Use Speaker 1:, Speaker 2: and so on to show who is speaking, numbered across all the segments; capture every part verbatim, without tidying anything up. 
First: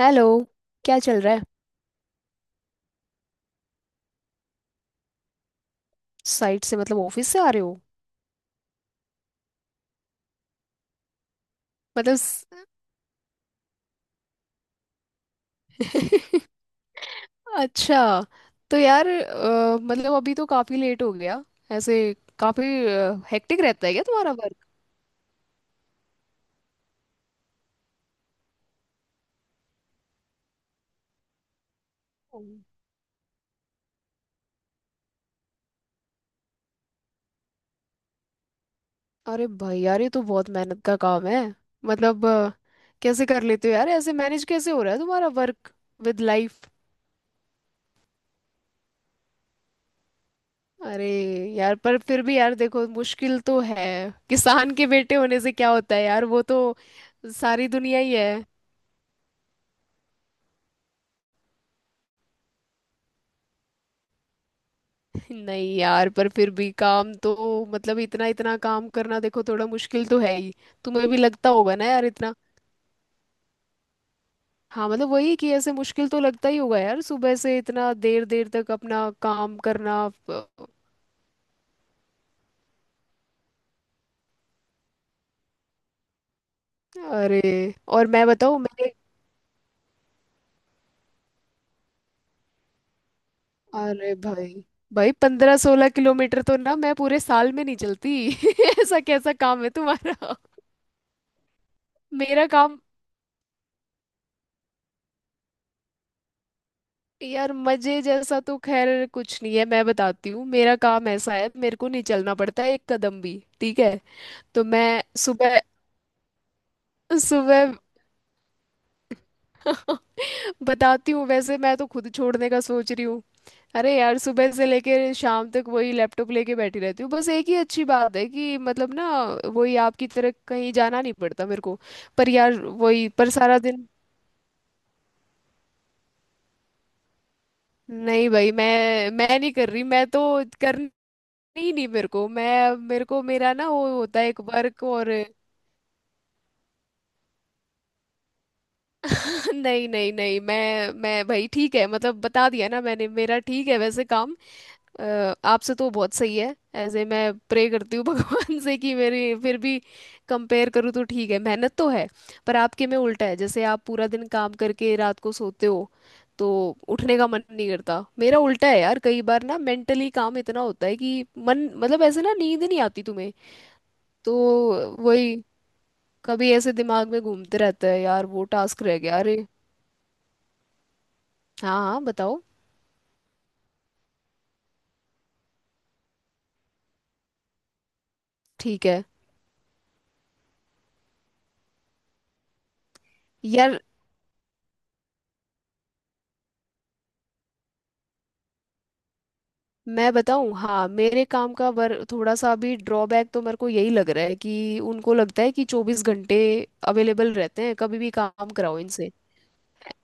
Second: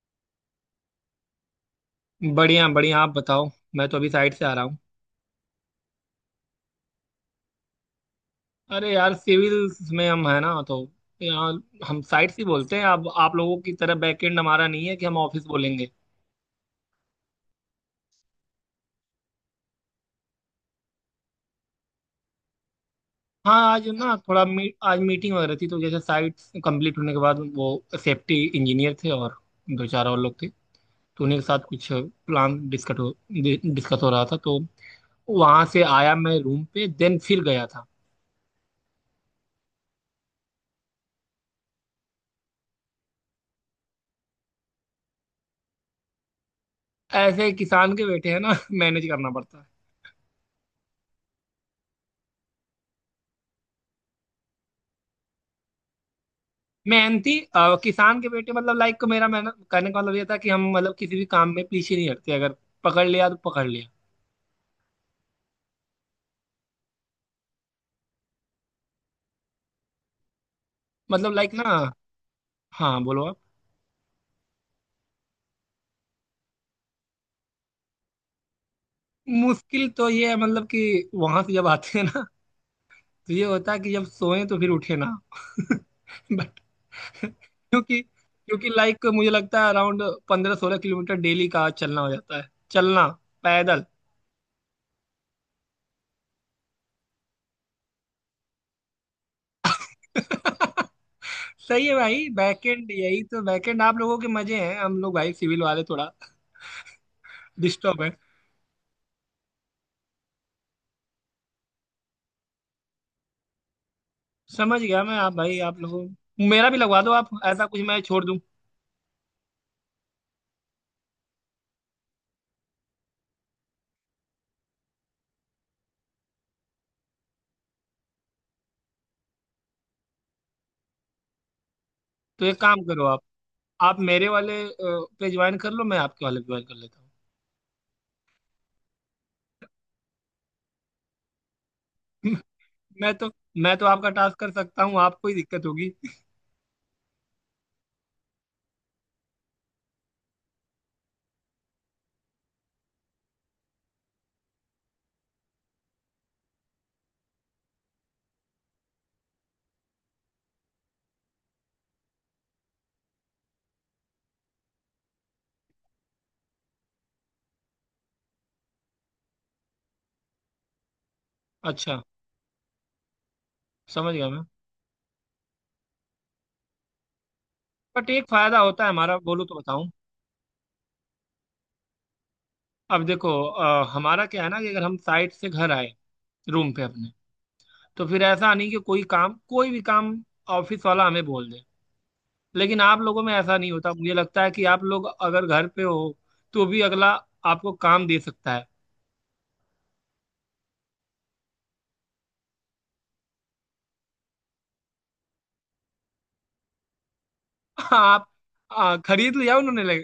Speaker 1: Hello. क्या चल रहा है।
Speaker 2: बढ़िया बढ़िया, आप बताओ। मैं तो अभी साइड से आ रहा हूँ।
Speaker 1: साइट से मतलब ऑफिस से आ रहे हो।
Speaker 2: अरे यार, सिविल्स में हम है ना, तो यहाँ हम
Speaker 1: मतलब
Speaker 2: साइड से
Speaker 1: स-
Speaker 2: बोलते हैं। अब आप लोगों की तरह बैकएंड हमारा नहीं है कि हम ऑफिस बोलेंगे।
Speaker 1: अच्छा। तो यार, अ, मतलब अभी तो काफी लेट हो गया। ऐसे काफी
Speaker 2: हाँ,
Speaker 1: हेक्टिक
Speaker 2: आज
Speaker 1: रहता है क्या
Speaker 2: ना
Speaker 1: तुम्हारा
Speaker 2: थोड़ा मी, आज मीटिंग वगैरह थी, तो जैसे साइट कंप्लीट होने के बाद वो सेफ्टी इंजीनियर थे और दो चार और लोग थे, तो उन्हीं के साथ कुछ
Speaker 1: वर्क।
Speaker 2: प्लान डिस्कस हो डिस्कस हो रहा था। तो वहां से आया मैं रूम पे, देन फिर गया था।
Speaker 1: अरे भाई यार, ये तो बहुत मेहनत का काम है। मतलब अ, कैसे कर लेते हो यार, ऐसे मैनेज कैसे हो रहा है तुम्हारा वर्क विद लाइफ।
Speaker 2: ऐसे किसान के बेटे हैं ना मैनेज करना पड़ता है।
Speaker 1: अरे यार, पर फिर भी यार देखो, मुश्किल तो है। किसान के बेटे होने से क्या होता है यार, वो तो
Speaker 2: मेहनती
Speaker 1: सारी
Speaker 2: अ,
Speaker 1: दुनिया ही
Speaker 2: किसान के
Speaker 1: है।
Speaker 2: बेटे मतलब लाइक, मेरा मेहनत करने का मतलब ये था कि हम मतलब किसी भी काम में पीछे नहीं हटते। अगर पकड़ लिया तो पकड़ लिया।
Speaker 1: नहीं यार, पर फिर भी काम तो मतलब इतना इतना काम करना देखो, थोड़ा मुश्किल तो है ही। तुम्हें भी
Speaker 2: मतलब
Speaker 1: लगता
Speaker 2: लाइक ना।
Speaker 1: होगा ना यार, इतना।
Speaker 2: हाँ बोलो आप।
Speaker 1: हाँ, मतलब वही कि ऐसे मुश्किल तो लगता ही होगा यार, सुबह से इतना देर देर तक अपना काम
Speaker 2: मुश्किल
Speaker 1: करना।
Speaker 2: तो ये है मतलब, कि वहां से जब आते हैं ना, तो ये होता है कि जब सोए तो फिर उठे ना। बट
Speaker 1: अरे,
Speaker 2: क्योंकि
Speaker 1: और मैं बताऊँ
Speaker 2: क्योंकि
Speaker 1: मैंने।
Speaker 2: लाइक मुझे लगता है अराउंड पंद्रह सोलह किलोमीटर डेली का चलना हो जाता है, चलना पैदल।
Speaker 1: अरे भाई, भाई पंद्रह सोलह किलोमीटर तो ना मैं पूरे साल में नहीं चलती। ऐसा कैसा काम है तुम्हारा।
Speaker 2: सही है भाई,
Speaker 1: मेरा काम।
Speaker 2: बैकएंड यही तो। बैकएंड आप लोगों के मजे हैं, हम लोग भाई सिविल वाले थोड़ा
Speaker 1: यार, मजे
Speaker 2: डिस्टर्ब।
Speaker 1: जैसा तो खैर कुछ नहीं है। मैं बताती हूँ, मेरा काम ऐसा है मेरे को नहीं चलना पड़ता एक कदम भी, ठीक है। तो
Speaker 2: समझ गया
Speaker 1: मैं
Speaker 2: मैं आप भाई,
Speaker 1: सुबह
Speaker 2: आप लोगों मेरा भी लगवा दो। आप ऐसा
Speaker 1: सुबह
Speaker 2: कुछ, मैं छोड़ दूं।
Speaker 1: बताती हूँ। वैसे मैं तो खुद छोड़ने का सोच रही हूँ। अरे यार, सुबह से लेकर शाम तक वही लैपटॉप लेके बैठी रहती हूँ। बस एक ही अच्छी बात है कि मतलब ना, वही आपकी तरह कहीं जाना नहीं पड़ता मेरे को। पर
Speaker 2: तो
Speaker 1: यार
Speaker 2: एक काम करो
Speaker 1: वही,
Speaker 2: आप
Speaker 1: पर सारा दिन।
Speaker 2: आप मेरे वाले अ, पे ज्वाइन कर लो, मैं आपके वाले पे ज्वाइन कर लेता
Speaker 1: नहीं भाई, मैं मैं नहीं कर रही, मैं तो कर। नहीं नहीं, मेरे को
Speaker 2: हूँ।
Speaker 1: मैं मेरे
Speaker 2: मैं
Speaker 1: को
Speaker 2: तो
Speaker 1: मेरा ना,
Speaker 2: मैं तो
Speaker 1: वो
Speaker 2: आपका
Speaker 1: होता है
Speaker 2: टास्क
Speaker 1: एक
Speaker 2: कर सकता
Speaker 1: वर्क
Speaker 2: हूँ,
Speaker 1: और।
Speaker 2: आपको ही दिक्कत होगी।
Speaker 1: नहीं नहीं नहीं, मैं मैं भाई ठीक है, मतलब बता दिया ना मैंने, मेरा ठीक है वैसे काम। अ, आपसे तो बहुत सही है। ऐसे मैं प्रे करती हूँ भगवान से कि मेरी फिर भी, कंपेयर करूँ तो ठीक है, मेहनत तो है। पर आपके में उल्टा है, जैसे आप पूरा दिन काम करके रात को सोते हो तो उठने का मन नहीं करता। मेरा उल्टा है यार, कई बार ना मेंटली काम इतना होता है कि मन
Speaker 2: अच्छा।
Speaker 1: मतलब ऐसे ना, नींद नहीं आती तुम्हें।
Speaker 2: समझ गया
Speaker 1: तो
Speaker 2: मैं
Speaker 1: वही, कभी ऐसे दिमाग में घूमते रहता है
Speaker 2: बट एक
Speaker 1: यार, वो
Speaker 2: फायदा
Speaker 1: टास्क
Speaker 2: होता है
Speaker 1: रह
Speaker 2: हमारा,
Speaker 1: गया, अरे।
Speaker 2: बोलो तो बताऊं।
Speaker 1: हाँ हाँ, बताओ।
Speaker 2: अब देखो अ, हमारा क्या है ना, कि अगर हम साइट से घर आए, रूम पे अपने, तो फिर ऐसा नहीं कि
Speaker 1: ठीक
Speaker 2: कोई
Speaker 1: है।
Speaker 2: काम, कोई भी काम ऑफिस वाला हमें बोल दे। लेकिन आप लोगों में ऐसा नहीं
Speaker 1: यार
Speaker 2: होता, मुझे लगता है कि आप लोग अगर घर पे हो, तो भी अगला आपको काम दे सकता है।
Speaker 1: मैं बताऊं, हाँ, मेरे काम का वर थोड़ा सा अभी ड्रॉबैक तो मेरे को यही लग रहा है कि उनको लगता है कि चौबीस घंटे अवेलेबल रहते हैं, कभी भी
Speaker 2: आप
Speaker 1: काम कराओ
Speaker 2: आ,
Speaker 1: इनसे।
Speaker 2: खरीद लिया उन्होंने, ले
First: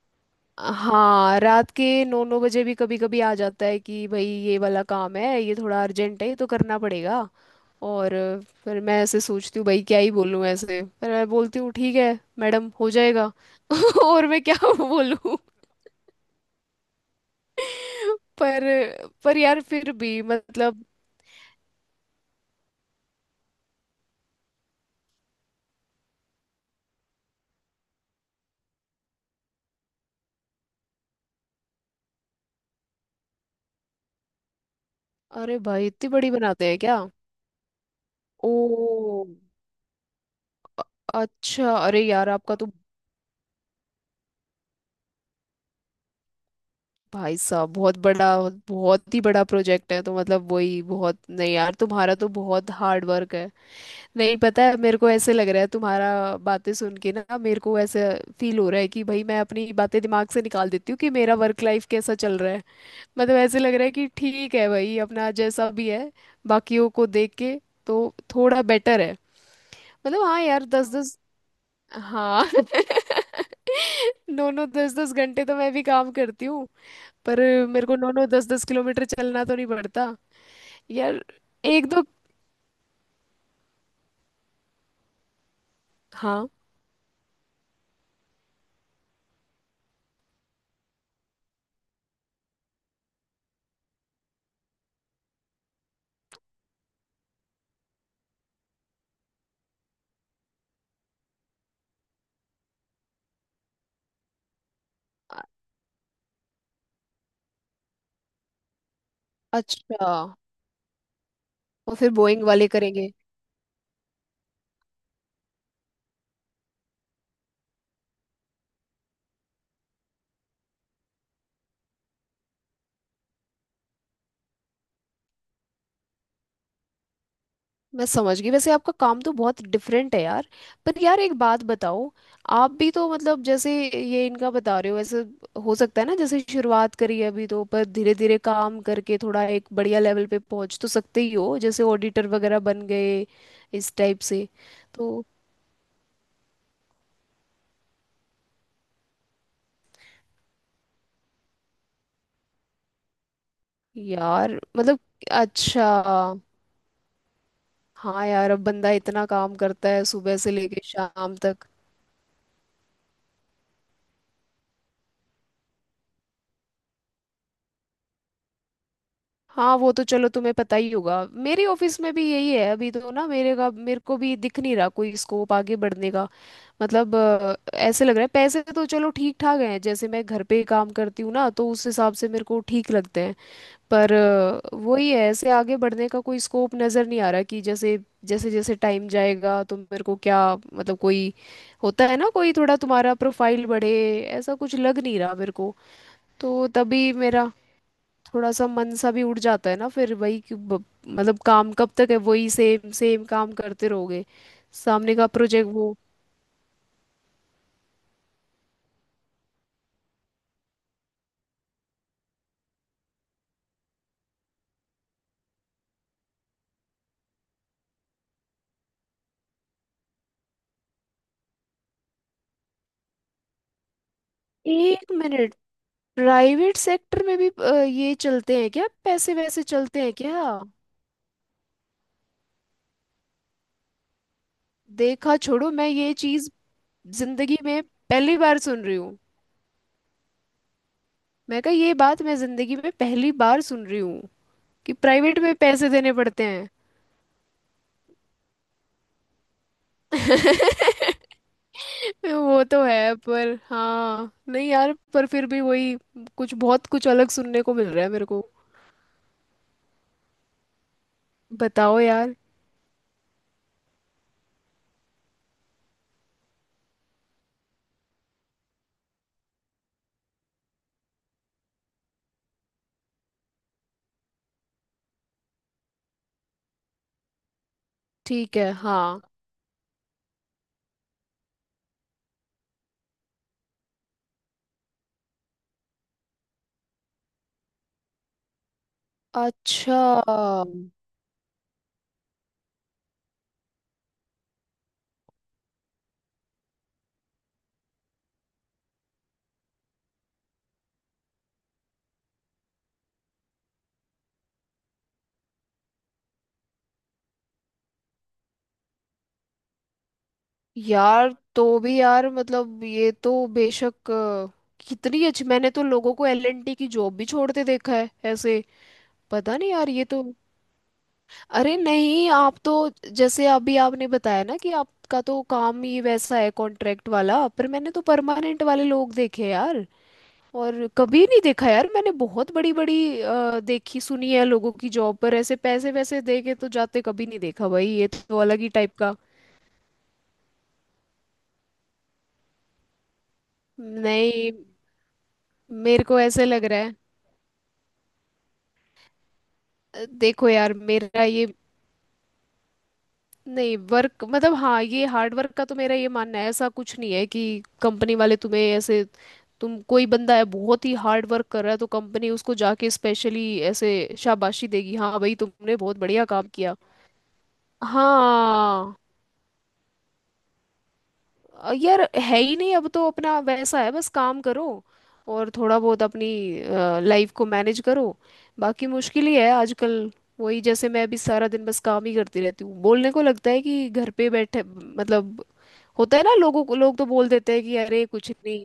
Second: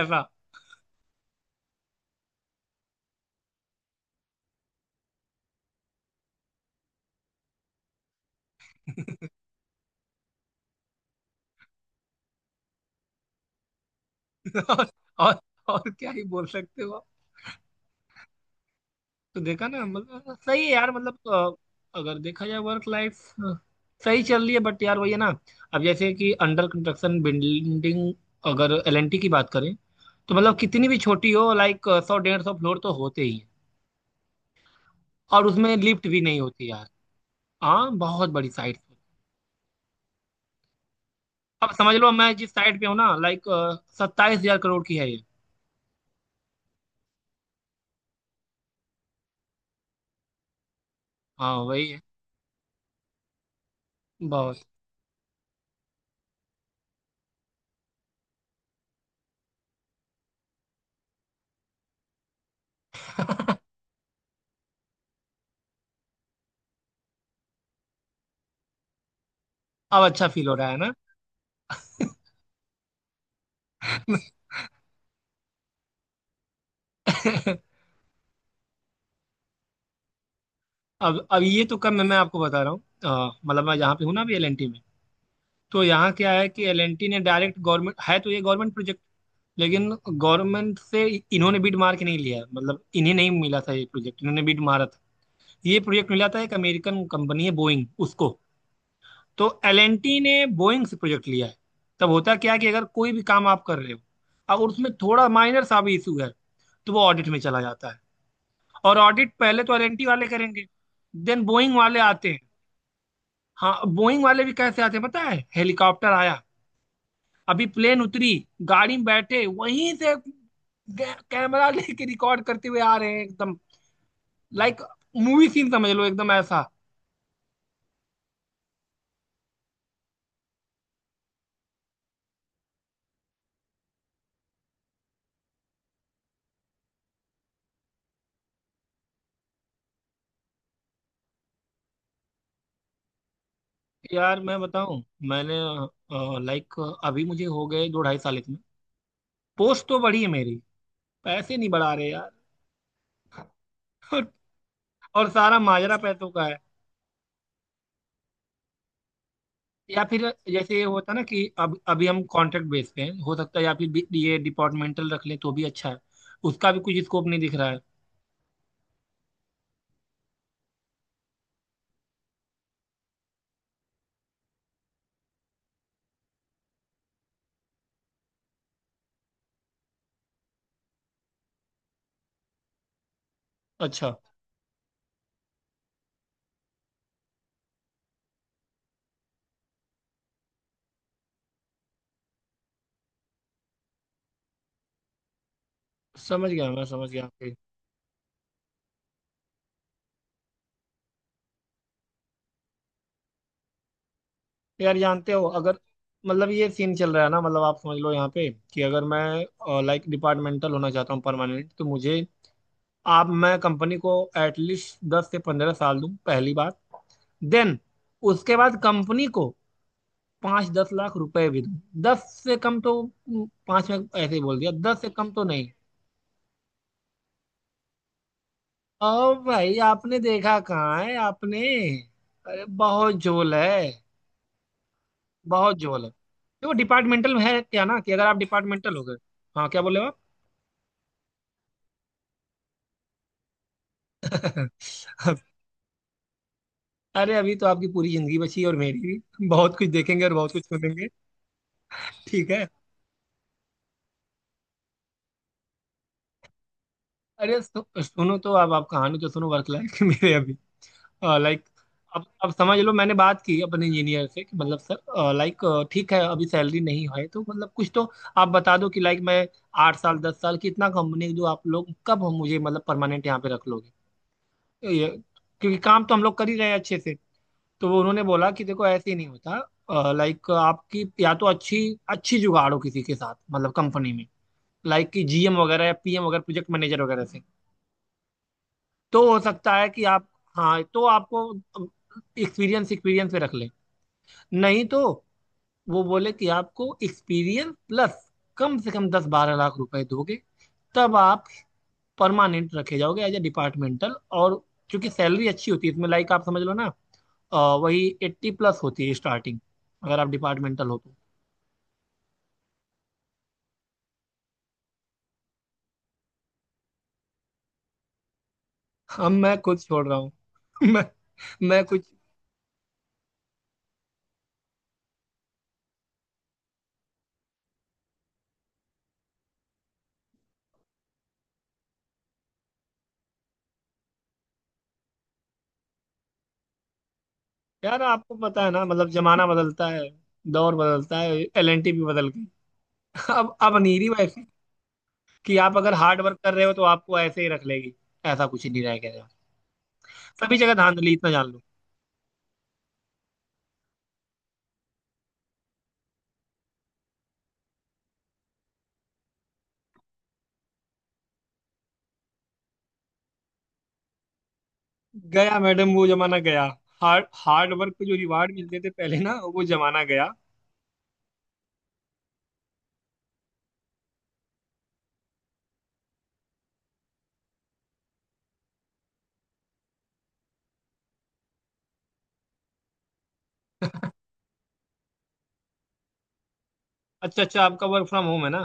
Speaker 2: ऐसा।
Speaker 1: हाँ, रात के नौ नौ बजे भी कभी कभी आ जाता है कि भाई, ये वाला काम है, ये थोड़ा अर्जेंट है, ये तो करना पड़ेगा। और फिर मैं ऐसे सोचती हूँ भाई, क्या ही बोलूँ ऐसे, पर मैं बोलती हूँ ठीक है मैडम, हो जाएगा। और मैं क्या
Speaker 2: और,
Speaker 1: बोलूँ।
Speaker 2: और और क्या ही बोल सकते हो आप।
Speaker 1: पर पर
Speaker 2: तो
Speaker 1: यार
Speaker 2: देखा ना,
Speaker 1: फिर भी
Speaker 2: मतलब सही है
Speaker 1: मतलब।
Speaker 2: यार। मतलब अ, अगर देखा जाए वर्क लाइफ सही चल रही है, बट यार वही है ना। अब जैसे कि अंडर कंस्ट्रक्शन बिल्डिंग, अगर एल एन टी की बात करें, तो मतलब कितनी भी छोटी हो लाइक, सौ डेढ़ सौ फ्लोर तो होते ही हैं, और
Speaker 1: अरे
Speaker 2: उसमें
Speaker 1: भाई,
Speaker 2: लिफ्ट
Speaker 1: इतनी
Speaker 2: भी
Speaker 1: बड़ी
Speaker 2: नहीं
Speaker 1: बनाते
Speaker 2: होती
Speaker 1: हैं
Speaker 2: यार।
Speaker 1: क्या।
Speaker 2: हाँ, बहुत
Speaker 1: ओ
Speaker 2: बड़ी साइट। अब
Speaker 1: अच्छा।
Speaker 2: समझ
Speaker 1: अरे
Speaker 2: लो मैं
Speaker 1: यार
Speaker 2: जिस
Speaker 1: आपका तो।
Speaker 2: साइट पे हूँ ना लाइक, सत्ताईस हजार करोड़ की है ये।
Speaker 1: भाई साहब, बहुत बड़ा, बहुत ही बड़ा प्रोजेक्ट है तो मतलब वही, बहुत नहीं
Speaker 2: हाँ
Speaker 1: यार,
Speaker 2: वही है।
Speaker 1: तुम्हारा तो बहुत हार्ड वर्क है। नहीं, पता
Speaker 2: बहुत।
Speaker 1: है मेरे को, ऐसे लग रहा है तुम्हारा बातें सुन के ना, मेरे को ऐसे फील हो रहा है कि भाई, मैं अपनी बातें दिमाग से निकाल देती हूँ कि मेरा वर्क लाइफ कैसा चल रहा है। मतलब ऐसे लग रहा है कि ठीक है भाई, अपना जैसा भी है, बाकियों को देख के तो थोड़ा बेटर है।
Speaker 2: अब
Speaker 1: मतलब,
Speaker 2: अच्छा
Speaker 1: हाँ
Speaker 2: फील हो
Speaker 1: यार,
Speaker 2: रहा है
Speaker 1: दस
Speaker 2: ना।
Speaker 1: दस। हाँ नौ नौ दस दस घंटे तो मैं भी काम करती हूँ। पर मेरे को नौ नौ दस दस किलोमीटर चलना तो नहीं पड़ता। यार,
Speaker 2: अब अब ये तो
Speaker 1: एक
Speaker 2: कम
Speaker 1: दो।
Speaker 2: है, मैं आपको बता रहा हूँ। अ, मतलब मैं जहाँ पे हूँ ना अभी एल एन टी में, तो यहाँ क्या है
Speaker 1: हाँ,
Speaker 2: कि एल एन टी ने डायरेक्ट गवर्नमेंट है, तो ये गवर्नमेंट प्रोजेक्ट। लेकिन गवर्नमेंट से इन्होंने बिड मार के नहीं लिया है, मतलब इन्हें नहीं मिला था ये प्रोजेक्ट। इन्होंने बिड मारा था। ये प्रोजेक्ट मिला था एक अमेरिकन कंपनी है बोइंग, उसको। तो एल एन टी ने बोइंग से प्रोजेक्ट लिया है। तब होता क्या है कि अगर कोई भी काम आप कर रहे हो और उसमें थोड़ा
Speaker 1: अ-
Speaker 2: माइनर सा भी इशू है, तो वो ऑडिट में चला जाता है। और ऑडिट पहले तो एल एन टी
Speaker 1: अच्छा।
Speaker 2: वाले करेंगे, देन बोइंग
Speaker 1: और
Speaker 2: वाले
Speaker 1: फिर
Speaker 2: आते हैं।
Speaker 1: बोइंग वाले करेंगे।
Speaker 2: हाँ, बोइंग वाले भी कैसे आते हैं पता है, हेलीकॉप्टर आया, अभी प्लेन उतरी, गाड़ी में बैठे वहीं से कै- कैमरा लेके रिकॉर्ड करते हुए आ रहे हैं एकदम। लाइक मूवी सीन समझ लो, एकदम ऐसा।
Speaker 1: मैं समझ गई, वैसे आपका काम तो बहुत डिफरेंट है यार। पर यार एक बात बताओ, आप भी तो मतलब, जैसे ये इनका बता रहे हो वैसे हो सकता है ना, जैसे शुरुआत करी है अभी तो, पर धीरे धीरे काम करके थोड़ा एक बढ़िया लेवल पे पहुंच तो सकते ही हो, जैसे ऑडिटर वगैरह बन गए, इस टाइप
Speaker 2: यार
Speaker 1: से।
Speaker 2: मैं बताऊं,
Speaker 1: तो
Speaker 2: मैंने लाइक अभी मुझे हो गए दो ढाई साल इसमें। पोस्ट तो बढ़ी है मेरी, पैसे नहीं बढ़ा रहे यार। और,
Speaker 1: यार मतलब।
Speaker 2: और सारा माजरा पैसों
Speaker 1: अच्छा,
Speaker 2: का है।
Speaker 1: हाँ यार, अब बंदा इतना काम करता
Speaker 2: या
Speaker 1: है
Speaker 2: फिर
Speaker 1: सुबह से
Speaker 2: जैसे
Speaker 1: लेके
Speaker 2: ये होता ना,
Speaker 1: शाम
Speaker 2: कि
Speaker 1: तक।
Speaker 2: अब अभी हम कॉन्ट्रैक्ट बेस पे हैं, हो सकता है या फिर बी- ये डिपार्टमेंटल रख लें तो भी अच्छा है। उसका भी कुछ स्कोप नहीं दिख रहा है।
Speaker 1: हाँ, वो तो चलो तुम्हें पता ही होगा, मेरे ऑफिस में भी यही है अभी तो ना, मेरे का मेरे को भी दिख नहीं रहा कोई स्कोप आगे बढ़ने का। मतलब अ, ऐसे लग रहा है पैसे तो चलो ठीक ठाक हैं, जैसे मैं घर पे काम करती हूँ ना तो उस हिसाब से मेरे को ठीक लगते हैं।
Speaker 2: अच्छा।
Speaker 1: पर अ, वही है, ऐसे आगे बढ़ने का कोई स्कोप नज़र नहीं आ रहा कि जैसे, जैसे जैसे टाइम जाएगा तो मेरे को क्या, मतलब कोई होता है ना कोई थोड़ा तुम्हारा प्रोफाइल बढ़े, ऐसा कुछ लग नहीं रहा मेरे को।
Speaker 2: समझ
Speaker 1: तो
Speaker 2: गया मैं, समझ
Speaker 1: तभी
Speaker 2: गया
Speaker 1: मेरा
Speaker 2: आपके।
Speaker 1: थोड़ा सा मन सा भी उड़ जाता है ना, फिर वही कि ब- मतलब काम कब तक है, वही सेम सेम काम करते रहोगे,
Speaker 2: यार
Speaker 1: सामने का
Speaker 2: जानते हो,
Speaker 1: प्रोजेक्ट
Speaker 2: अगर
Speaker 1: वो।
Speaker 2: मतलब ये सीन चल रहा है ना, मतलब आप समझ लो यहाँ पे, कि अगर मैं लाइक डिपार्टमेंटल होना चाहता हूँ परमानेंट, तो मुझे आप मैं कंपनी को एटलीस्ट दस से पंद्रह साल दूं पहली बात। देन उसके बाद कंपनी को पांच दस लाख रुपए भी दूं। दस से कम तो हम्म, पांच में ऐसे ही बोल दिया, दस से
Speaker 1: एक
Speaker 2: कम तो
Speaker 1: मिनट।
Speaker 2: नहीं।
Speaker 1: प्राइवेट सेक्टर में भी अ, ये चलते हैं क्या, पैसे
Speaker 2: और
Speaker 1: वैसे
Speaker 2: भाई
Speaker 1: चलते हैं
Speaker 2: आपने
Speaker 1: क्या।
Speaker 2: देखा कहाँ है, आपने? अरे बहुत झोल है।
Speaker 1: देखा, छोड़ो।
Speaker 2: बहुत
Speaker 1: मैं
Speaker 2: झोल है।
Speaker 1: ये चीज
Speaker 2: देखो डिपार्टमेंटल में
Speaker 1: जिंदगी
Speaker 2: है
Speaker 1: में
Speaker 2: क्या ना, कि अगर आप
Speaker 1: पहली बार सुन रही
Speaker 2: डिपार्टमेंटल हो गए।
Speaker 1: हूँ।
Speaker 2: हाँ क्या बोले आप?
Speaker 1: मैं कहा ये बात, मैं जिंदगी में पहली बार सुन रही हूँ कि प्राइवेट में पैसे देने पड़ते हैं।
Speaker 2: अरे अभी तो आपकी पूरी जिंदगी बची है और मेरी भी, बहुत कुछ देखेंगे और बहुत कुछ सुनेंगे। ठीक
Speaker 1: वो
Speaker 2: है।
Speaker 1: तो है, पर हाँ, नहीं यार पर फिर भी वही, कुछ बहुत कुछ अलग
Speaker 2: अरे
Speaker 1: सुनने को
Speaker 2: सु,
Speaker 1: मिल रहा है मेरे
Speaker 2: सुनो
Speaker 1: को।
Speaker 2: तो, अब आप कहानी तो सुनो वर्क लाइफ मेरे अभी, लाइक।
Speaker 1: बताओ
Speaker 2: अब
Speaker 1: यार।
Speaker 2: अब समझ लो, मैंने बात की अपने इंजीनियर से, कि मतलब सर लाइक ठीक है अभी सैलरी नहीं है, तो मतलब कुछ तो आप बता दो कि लाइक मैं आठ साल दस साल कितना कंपनी जो आप लोग, कब हम मुझे मतलब परमानेंट यहाँ पे रख लोगे, तो ये। क्योंकि काम तो हम लोग कर ही रहे हैं अच्छे से। तो वो उन्होंने बोला
Speaker 1: ठीक
Speaker 2: कि
Speaker 1: है।
Speaker 2: देखो ऐसे ही
Speaker 1: हाँ,
Speaker 2: नहीं होता, लाइक आपकी या तो अच्छी अच्छी जुगाड़ हो किसी के साथ, मतलब कंपनी में, लाइक कि जी एम वगैरह या पी एम वगैरह, प्रोजेक्ट मैनेजर वगैरह से, तो हो सकता है
Speaker 1: अच्छा।
Speaker 2: कि आप, हाँ तो आपको एक्सपीरियंस एक्सपीरियंस पे रख ले। नहीं तो वो बोले कि आपको एक्सपीरियंस प्लस कम से कम दस बारह लाख रुपए दोगे, तब आप परमानेंट रखे जाओगे एज ए डिपार्टमेंटल। और चूंकि सैलरी अच्छी होती है इसमें, लाइक आप समझ लो ना, अ, वही एट्टी प्लस होती है स्टार्टिंग, अगर आप डिपार्टमेंटल हो तो।
Speaker 1: यार तो भी यार मतलब ये तो बेशक अ, कितनी अच्छी, मैंने तो लोगों को एल एन टी की जॉब भी छोड़ते देखा है ऐसे।
Speaker 2: अब मैं
Speaker 1: पता नहीं
Speaker 2: खुद
Speaker 1: यार ये
Speaker 2: छोड़ रहा
Speaker 1: तो,
Speaker 2: हूँ। मैं
Speaker 1: अरे
Speaker 2: मैं कुछ।
Speaker 1: नहीं आप तो, जैसे अभी आपने बताया ना कि आपका तो काम ही वैसा है कॉन्ट्रैक्ट वाला, पर मैंने तो परमानेंट वाले लोग देखे यार। और कभी नहीं देखा यार, मैंने बहुत बड़ी बड़ी अ, देखी सुनी है लोगों की जॉब, पर ऐसे पैसे वैसे दे के तो जाते कभी नहीं देखा भाई,
Speaker 2: यार
Speaker 1: ये
Speaker 2: आपको
Speaker 1: तो अलग
Speaker 2: पता
Speaker 1: ही
Speaker 2: है ना,
Speaker 1: टाइप
Speaker 2: मतलब
Speaker 1: का।
Speaker 2: जमाना बदलता है, दौर बदलता है, एल एन टी भी बदल गई। अब अब नहीं रही वैसे,
Speaker 1: नहीं,
Speaker 2: कि आप अगर
Speaker 1: मेरे को
Speaker 2: हार्ड वर्क
Speaker 1: ऐसे
Speaker 2: कर रहे
Speaker 1: लग
Speaker 2: हो
Speaker 1: रहा
Speaker 2: तो
Speaker 1: है,
Speaker 2: आपको ऐसे ही रख लेगी। ऐसा कुछ नहीं रह गया,
Speaker 1: अ, देखो
Speaker 2: सभी
Speaker 1: यार
Speaker 2: जगह धांधली,
Speaker 1: मेरा
Speaker 2: इतना जान
Speaker 1: ये,
Speaker 2: लो।
Speaker 1: नहीं वर्क मतलब, हाँ ये हार्ड वर्क का तो मेरा ये मानना है, ऐसा कुछ नहीं है कि कंपनी वाले तुम्हें ऐसे, तुम कोई बंदा है बहुत ही हार्ड वर्क कर रहा है तो कंपनी उसको जाके स्पेशली ऐसे शाबाशी देगी, हाँ भाई
Speaker 2: गया
Speaker 1: तुमने
Speaker 2: मैडम,
Speaker 1: बहुत
Speaker 2: वो
Speaker 1: बढ़िया
Speaker 2: जमाना
Speaker 1: काम
Speaker 2: गया।
Speaker 1: किया।
Speaker 2: हार्ड हार्ड वर्क पे जो रिवार्ड मिलते थे
Speaker 1: हाँ,
Speaker 2: पहले ना, वो जमाना गया।
Speaker 1: अ, यार है ही नहीं अब तो, अपना वैसा है बस काम करो और थोड़ा बहुत अपनी लाइफ को मैनेज करो, बाकी मुश्किल ही है आजकल। वही, जैसे मैं अभी सारा दिन बस काम ही करती रहती हूँ, बोलने को लगता है कि घर पे बैठे मतलब, होता है ना लोगों को, लोग तो बोल
Speaker 2: अच्छा
Speaker 1: देते
Speaker 2: अच्छा,
Speaker 1: हैं कि
Speaker 2: आपका
Speaker 1: अरे
Speaker 2: वर्क फ्रॉम
Speaker 1: कुछ
Speaker 2: होम है ना।
Speaker 1: नहीं।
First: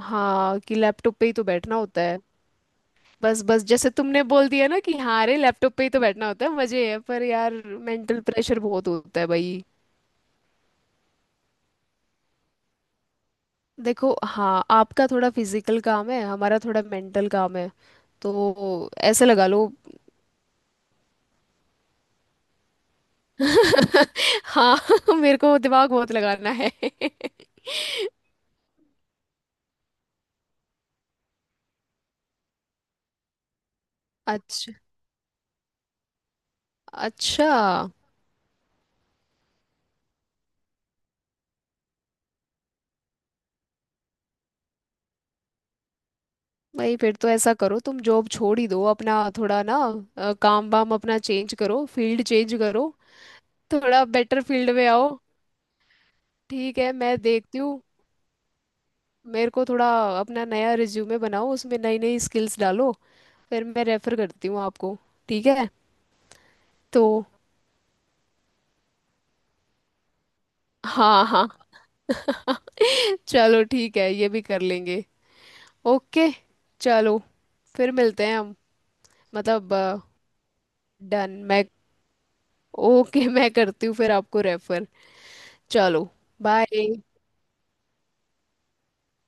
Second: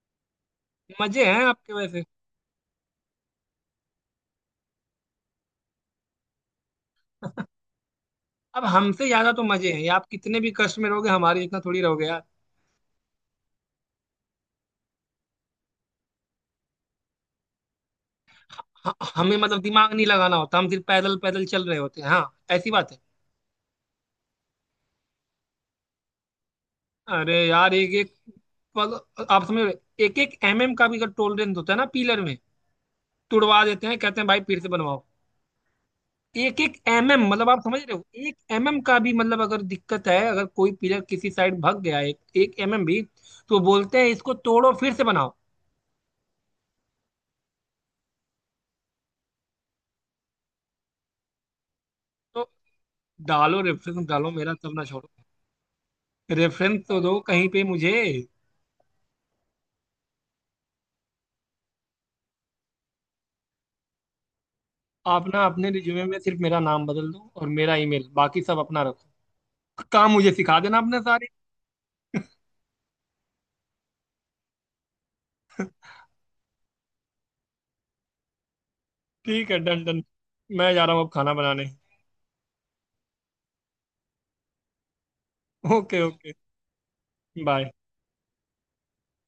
Speaker 1: हाँ, कि लैपटॉप
Speaker 2: मजे
Speaker 1: पे ही
Speaker 2: हैं
Speaker 1: तो
Speaker 2: आपके
Speaker 1: बैठना होता
Speaker 2: वैसे।
Speaker 1: है। बस बस, जैसे तुमने बोल दिया ना कि हाँ, अरे लैपटॉप पे ही तो बैठना होता है मजे है, पर यार मेंटल प्रेशर
Speaker 2: अब
Speaker 1: बहुत
Speaker 2: हमसे
Speaker 1: होता है
Speaker 2: ज्यादा तो
Speaker 1: भाई।
Speaker 2: मजे हैं आप, कितने भी कष्ट में रहोगे, हमारे जितना थोड़ी रहोगे यार।
Speaker 1: देखो हाँ, आपका थोड़ा फिजिकल काम है, हमारा थोड़ा मेंटल काम है, तो
Speaker 2: ह-
Speaker 1: ऐसे
Speaker 2: हमें
Speaker 1: लगा
Speaker 2: मतलब
Speaker 1: लो।
Speaker 2: दिमाग नहीं लगाना होता, हम सिर्फ पैदल पैदल चल रहे होते हैं, हाँ ऐसी बात है।
Speaker 1: हाँ मेरे को दिमाग बहुत लगाना है।
Speaker 2: अरे यार, एक एक मतलब आप समझ रहे, एक एक एम एम का भी अगर टोलरेंस होता है ना पिलर में, तुड़वा देते हैं। कहते हैं भाई फिर से
Speaker 1: अच्छा
Speaker 2: बनवाओ। एक एक एमएम मतलब
Speaker 1: अच्छा।
Speaker 2: आप समझ रहे हो, एक एमएम का भी मतलब अगर दिक्कत है, अगर कोई पिलर किसी साइड भग गया एक एक एमएम भी, तो बोलते हैं इसको तोड़ो फिर से बनाओ।
Speaker 1: भाई फिर तो ऐसा करो, तुम जॉब छोड़ ही दो अपना थोड़ा ना, अ, काम वाम अपना चेंज करो, फील्ड
Speaker 2: तो
Speaker 1: चेंज करो,
Speaker 2: डालो रेफरेंस,
Speaker 1: थोड़ा
Speaker 2: डालो
Speaker 1: बेटर
Speaker 2: मेरा,
Speaker 1: फील्ड
Speaker 2: सब ना
Speaker 1: में आओ।
Speaker 2: छोड़ो।
Speaker 1: ठीक
Speaker 2: रेफरेंस
Speaker 1: है,
Speaker 2: तो
Speaker 1: मैं
Speaker 2: दो कहीं
Speaker 1: देखती
Speaker 2: पे
Speaker 1: हूँ,
Speaker 2: मुझे।
Speaker 1: मेरे को थोड़ा। अपना नया रिज्यूमे बनाओ, उसमें नई नई स्किल्स डालो, फिर मैं रेफर करती हूँ आपको।
Speaker 2: आप ना
Speaker 1: ठीक है
Speaker 2: अपने रिज्यूमे में सिर्फ मेरा नाम
Speaker 1: तो,
Speaker 2: बदल दो और मेरा ईमेल, बाकी सब अपना रखो। काम मुझे सिखा देना अपने
Speaker 1: हाँ
Speaker 2: सारे।
Speaker 1: हाँ चलो ठीक है, ये भी कर लेंगे। ओके, चलो। फिर मिलते हैं हम
Speaker 2: ठीक है,
Speaker 1: मतलब।
Speaker 2: Done done. मैं जा रहा हूँ अब
Speaker 1: डन
Speaker 2: खाना बनाने।
Speaker 1: मैं। ओके मैं करती हूँ फिर आपको रेफर।
Speaker 2: ओके
Speaker 1: चलो,
Speaker 2: ओके।
Speaker 1: बाय।
Speaker 2: बाय।